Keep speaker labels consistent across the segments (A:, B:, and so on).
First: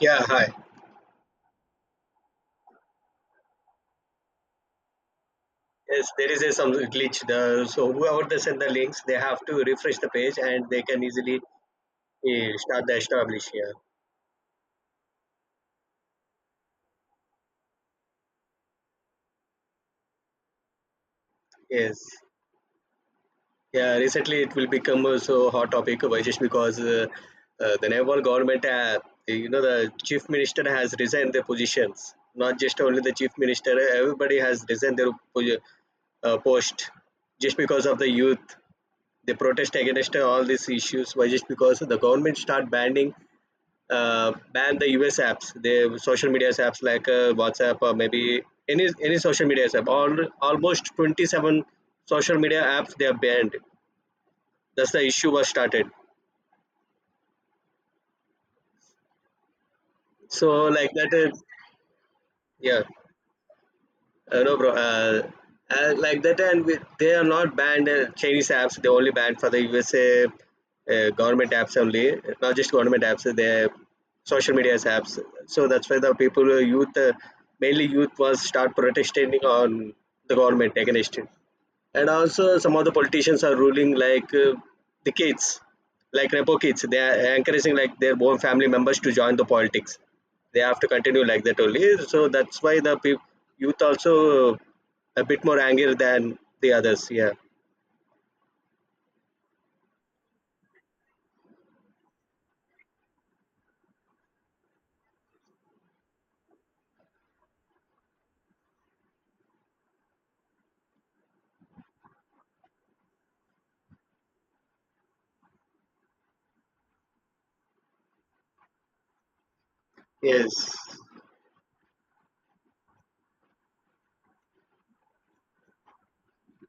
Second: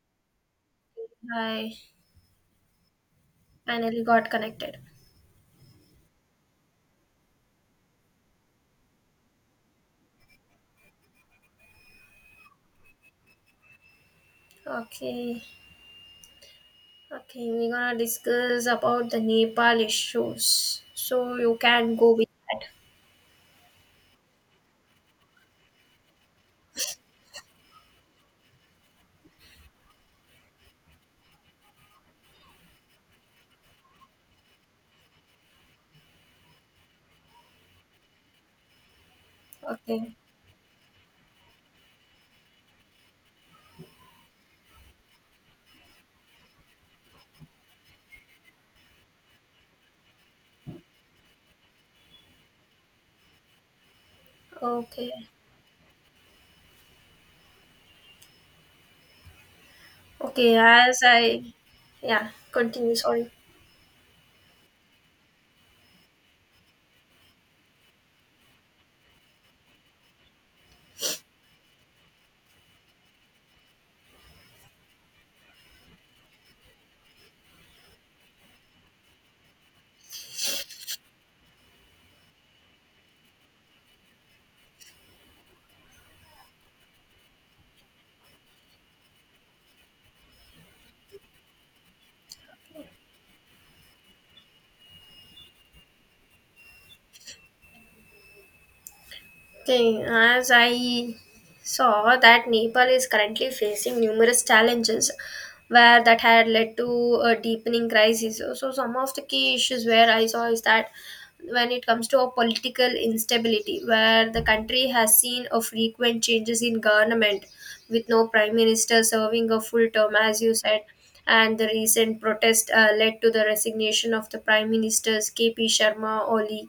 A: Yeah, hi.
B: Hi, finally got connected.
A: Yes, there is a some glitch. The so whoever they send the links, they have to refresh the page and they can easily start the establish. Yeah.
B: Okay, okay, we're gonna discuss about the Nepal issues. So you can
A: Yes.
B: go with that.
A: Yeah. Recently, it will become so hot topic just because the Nepal government, the chief minister has resigned their positions. Not just only the chief minister, everybody has resigned their post just because of the youth. They protest against
B: Okay,
A: all these issues. Why? Just because the government start banning ban the US apps, the social media apps like WhatsApp or maybe any social media app. All almost 27 social media apps they are banned. That's the
B: okay,
A: issue was started. So
B: okay.
A: like that,
B: Yeah,
A: yeah.
B: continue. Sorry.
A: No, bro. Uh, like that, and we, they are not banned Chinese apps. They only banned for the USA government apps only. Not just government apps. They social media apps. So that's why the people, youth, mainly youth, was start protesting on the government against it, and also some of the politicians are ruling like the kids, like repo kids. They are encouraging like their own family members to join the politics. They have to continue like that only. So that's why the peop youth also a bit more angry than the others. Yeah.
B: Thing, as I saw that Nepal is currently facing numerous challenges where that had led to a deepening crisis. So some of the key issues where I saw is that when it comes to a political instability where the country has seen a frequent changes in government with no prime minister serving a full term, as you
A: Yes.
B: said. And the recent protest led to the resignation of the prime ministers KP Sharma Oli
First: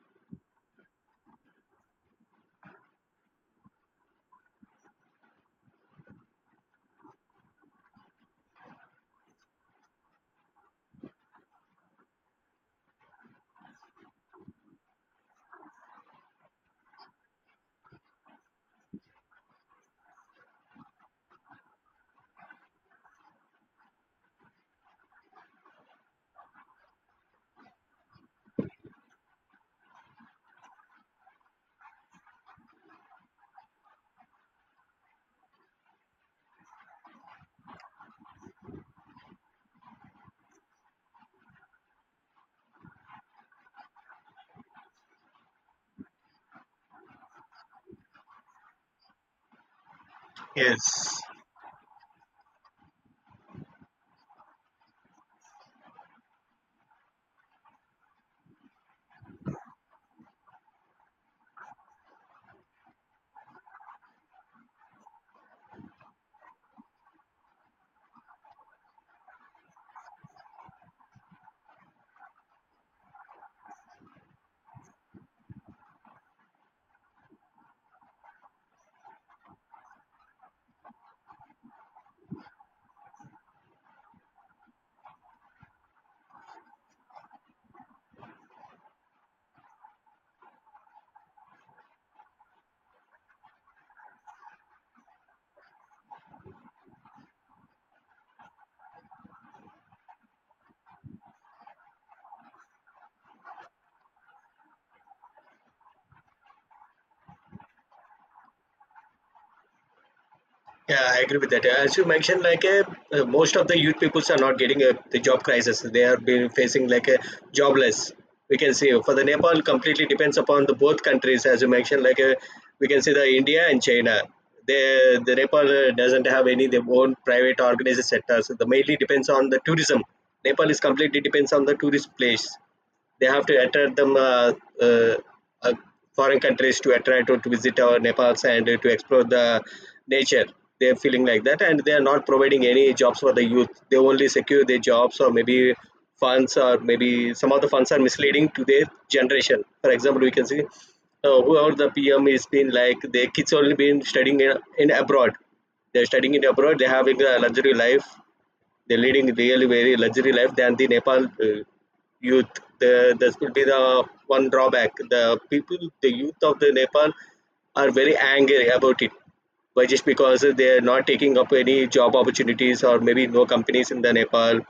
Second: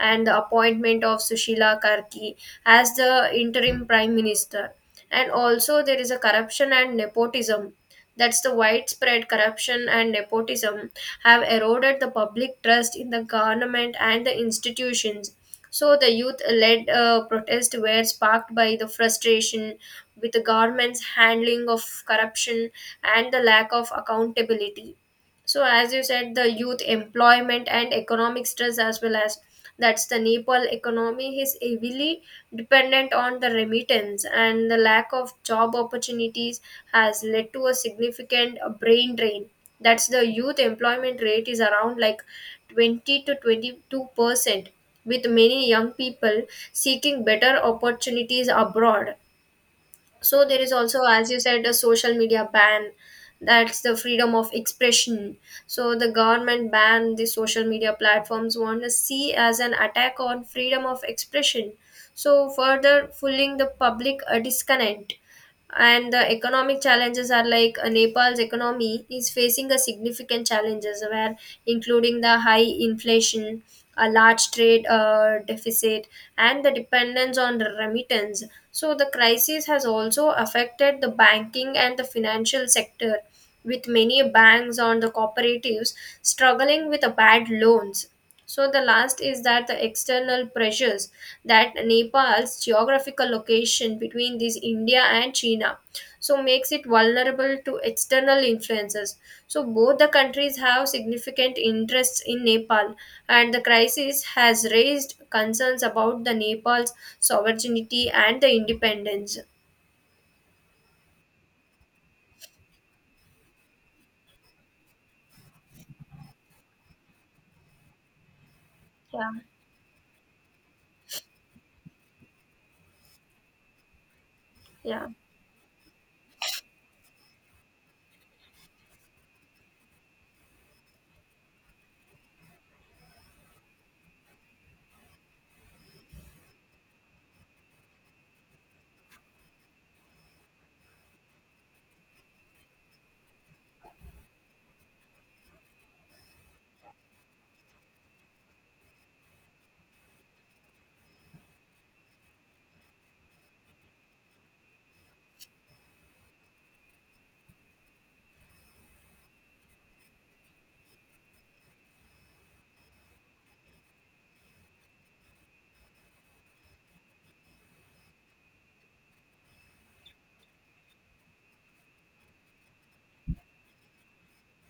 B: and the appointment of Sushila Karki as the interim prime minister. And also, there is a corruption and nepotism. That's the widespread corruption and nepotism have eroded the public trust in the government and the institutions. So the youth led protest were sparked by the frustration with the government's handling of corruption and the lack of accountability. So, as you said, the youth employment and economic stress, as well as that's the Nepal economy is heavily dependent on the remittance, and the lack of job opportunities has led to a significant brain drain. That's the youth employment rate is around like 20 to 22%, with many young people seeking better opportunities abroad. So there is also,
A: Yes.
B: as you said, a social media ban. That's the freedom of expression. So the government ban the social media platforms want to see as an attack on freedom of expression. So further fueling the public a disconnect. And the economic challenges are like Nepal's economy is facing a significant challenges where including the high inflation, a large trade deficit, and the dependence on the remittance. So the crisis has also affected the banking and the financial sector, with many banks on the cooperatives struggling with the bad loans. So the last is that the external pressures that Nepal's geographical location between these India and China so makes it vulnerable to external influences. So both the countries have significant interests in Nepal and the crisis has raised concerns about the Nepal's sovereignty and the independence.
A: Yeah, I agree with that. Yeah, as you mentioned, like most of the youth peoples are not getting the job crisis. They are being facing like a jobless. We can see for the
B: Yeah,
A: Nepal completely depends upon the both countries. As you mentioned, like we can see the India and China.
B: yeah.
A: They, the Nepal doesn't have any their own private organized sectors. So, the mainly depends on the tourism. Nepal is completely depends on the tourist place. They have to attract them uh, uh, foreign countries to attract or to visit our Nepal's and to explore the nature. They're feeling like that, and they are not providing any jobs for the youth. They only secure their jobs or maybe funds or maybe some of the funds are misleading to their generation. For example, we can see whoever the PM is been like their kids only been studying in abroad. They're studying in abroad. They're having a luxury life. They're leading really very luxury life than the Nepal youth. This will be the one drawback. The people, the youth of the Nepal are very angry about it. Why? Just because they are not taking up any job opportunities or maybe no companies in the Nepal.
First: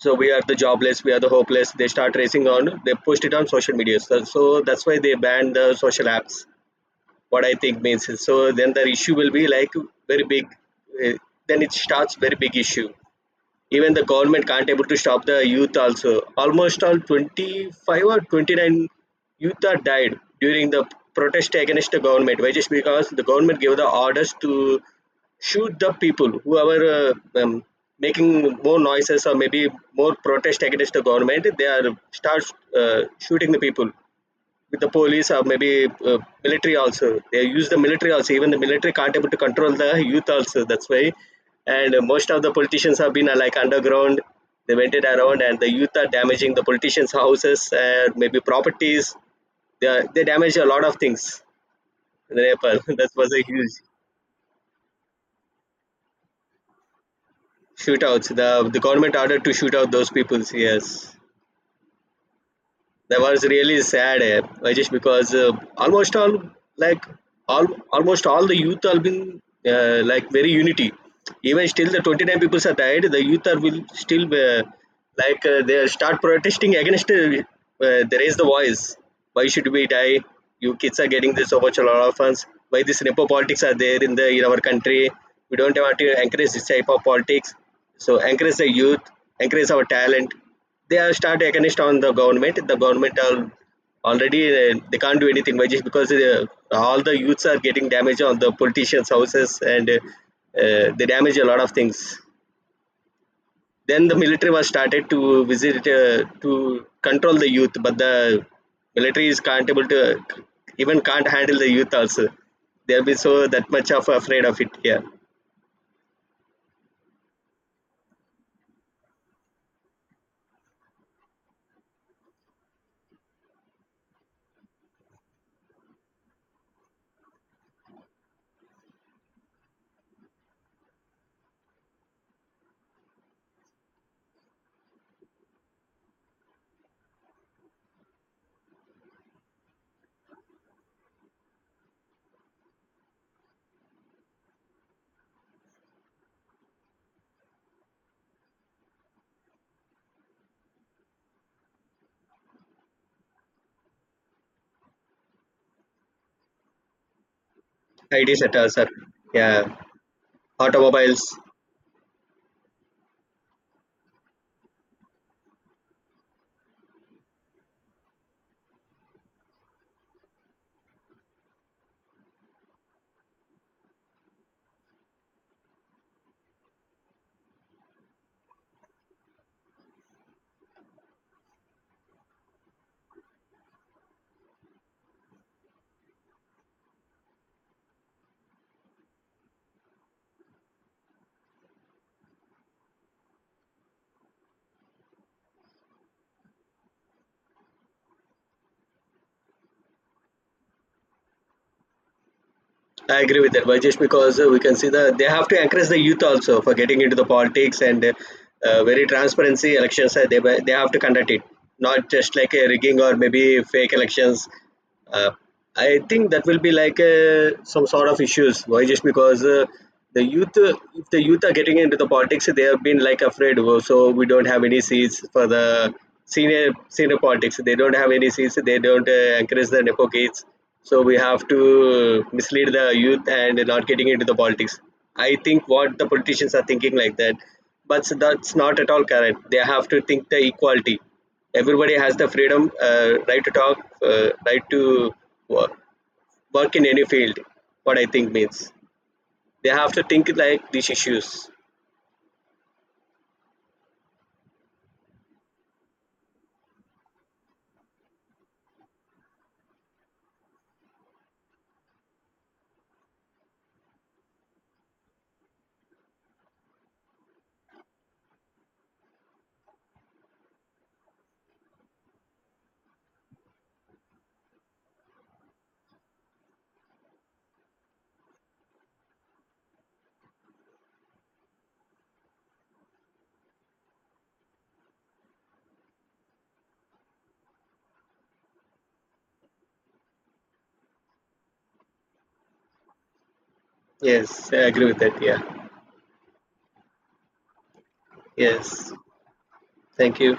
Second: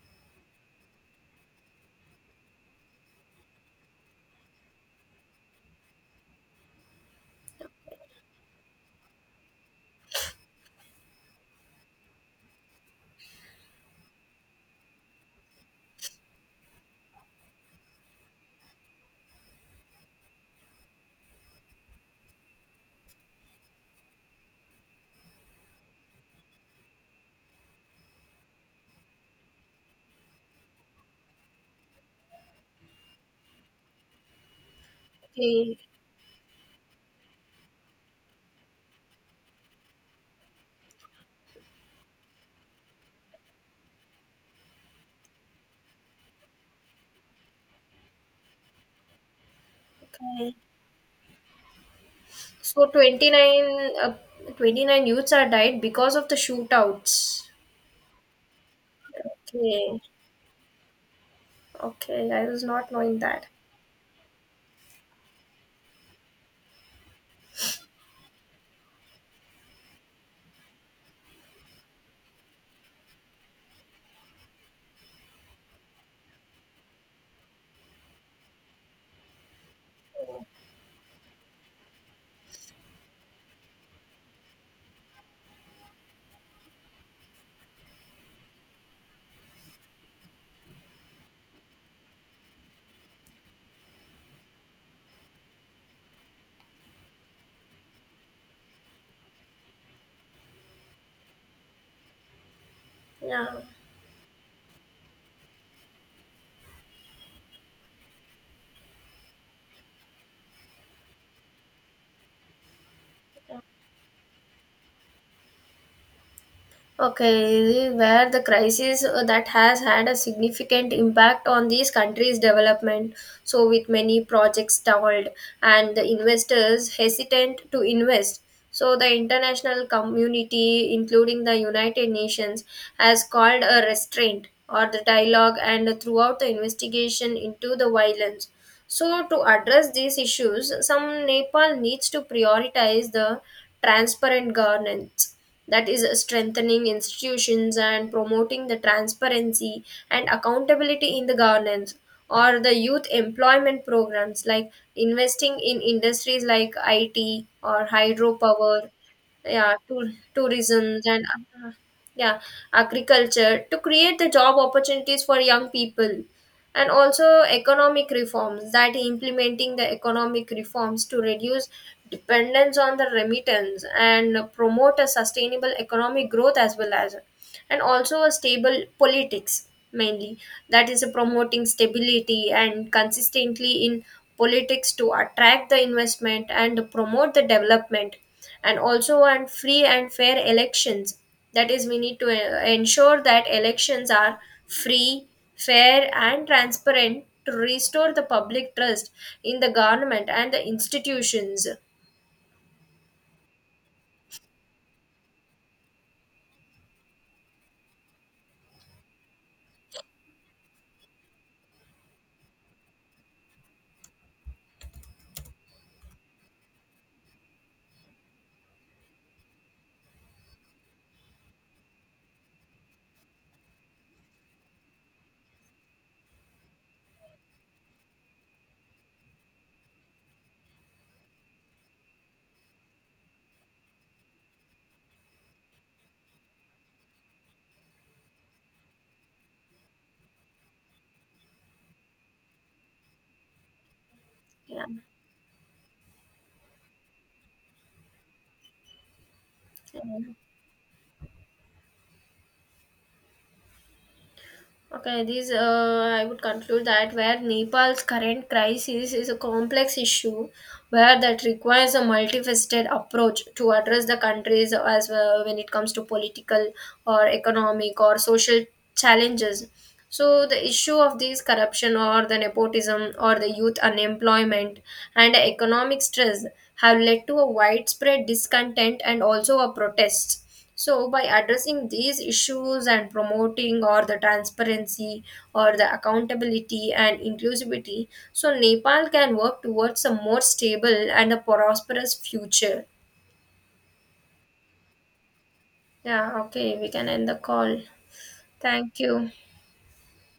A: So we are the jobless, we are the hopeless. They start racing on, they pushed it on social media. So, that's why they banned the social apps. What I think means is so then the issue will be like very big. eh, Then it starts very big issue. Even the government can't able to stop the youth also. Almost all 25 or 29 youth are died during the protest against the government. Why? Just because the government gave the orders to shoot the people whoever uh, um, making more noises or maybe more protest against the government. They are start uh, shooting the people with the police or maybe
B: Okay,
A: military also. They use the military also. Even the military can't able to control the youth also. That's why. And most of the politicians have been like underground. They went it around, and the youth are damaging the politicians' houses, and maybe properties. They
B: okay.
A: damage a lot of things in Nepal.
B: So
A: That was a huge
B: 29 youths are died because of the shootouts.
A: shootouts. The government ordered to shoot out
B: Okay,
A: those people. Yes.
B: okay. I was not knowing
A: That was
B: that.
A: really sad just because almost all, like all, almost all the youth are been like very unity. Even still the 29 people are died, the youth are will still they start protesting against they raise the voice. Why should we die? You kids are getting this so much a lot of funds. Why this nepo politics are there in the in our country? We don't want to encourage this type of politics. So encourage the youth, encourage our talent. They are start against on the government. The government are already they can't do anything by just because all the youths are getting damage on the politicians' houses and they damage a lot of things.
B: Yeah.
A: Then the military was started to visit to control the youth, but the military is can't able to even can't handle the youth also. They'll be so that much of afraid of it. Yeah,
B: Okay, where the crisis that has had a significant impact on these countries' development. So, with many projects stalled and the investors hesitant to invest. So, the international community, including the United Nations, has called a restraint or the dialogue and throughout the investigation into the violence. So, to address these issues, some Nepal needs to prioritize the transparent governance, that is, strengthening institutions and promoting the transparency and accountability in the governance, or the youth employment programs, like investing in industries like IT or
A: IT sector, sir.
B: hydropower, yeah,
A: Yeah,
B: tour, tourism,
A: automobiles.
B: and uh, yeah, agriculture to create the job opportunities for young people, and also economic reforms that implementing the economic reforms to reduce dependence on the remittance and promote a sustainable economic growth, as well as, and also a stable politics mainly, that is promoting stability and consistently in politics to attract the investment and promote the development, and also and free and fair elections, that is we need to ensure that elections are free, fair and transparent to restore the public trust in the government and the institutions.
A: I agree with that, Vajesh, because we can see that they have to encourage the youth also for getting into the politics and very transparency elections. They have to conduct it, not just like a rigging or maybe fake elections. uh, I think that will be like some sort of issues. Why? Just because the youth, if the youth are getting into the politics, they have been like afraid. "Oh, so we don't have any seats for the senior politics. They don't have any seats. They don't encourage the nepo kids. So we have to mislead the youth and not getting into the politics." I think what the politicians are thinking like that, but that's not at all correct. They have to think the equality. Everybody has the freedom, right to talk, right to
B: Yeah.
A: work, work in any field. What I think means, they have to think
B: Yeah.
A: like these issues.
B: Okay, this I would conclude that where Nepal's current crisis is a complex issue, where that requires a multifaceted approach to address the countries as well when it comes to political or economic or social challenges. So the issue of these corruption or the nepotism or the youth unemployment and economic stress have led to a widespread discontent and also a protest. So by addressing these issues and promoting or the transparency or the accountability and inclusivity, so Nepal can work towards a more stable and a prosperous future.
A: Yes, I agree with that. Yeah.
B: Yeah, okay, we can end the call.
A: Yes.
B: Thank you.
A: Thank you.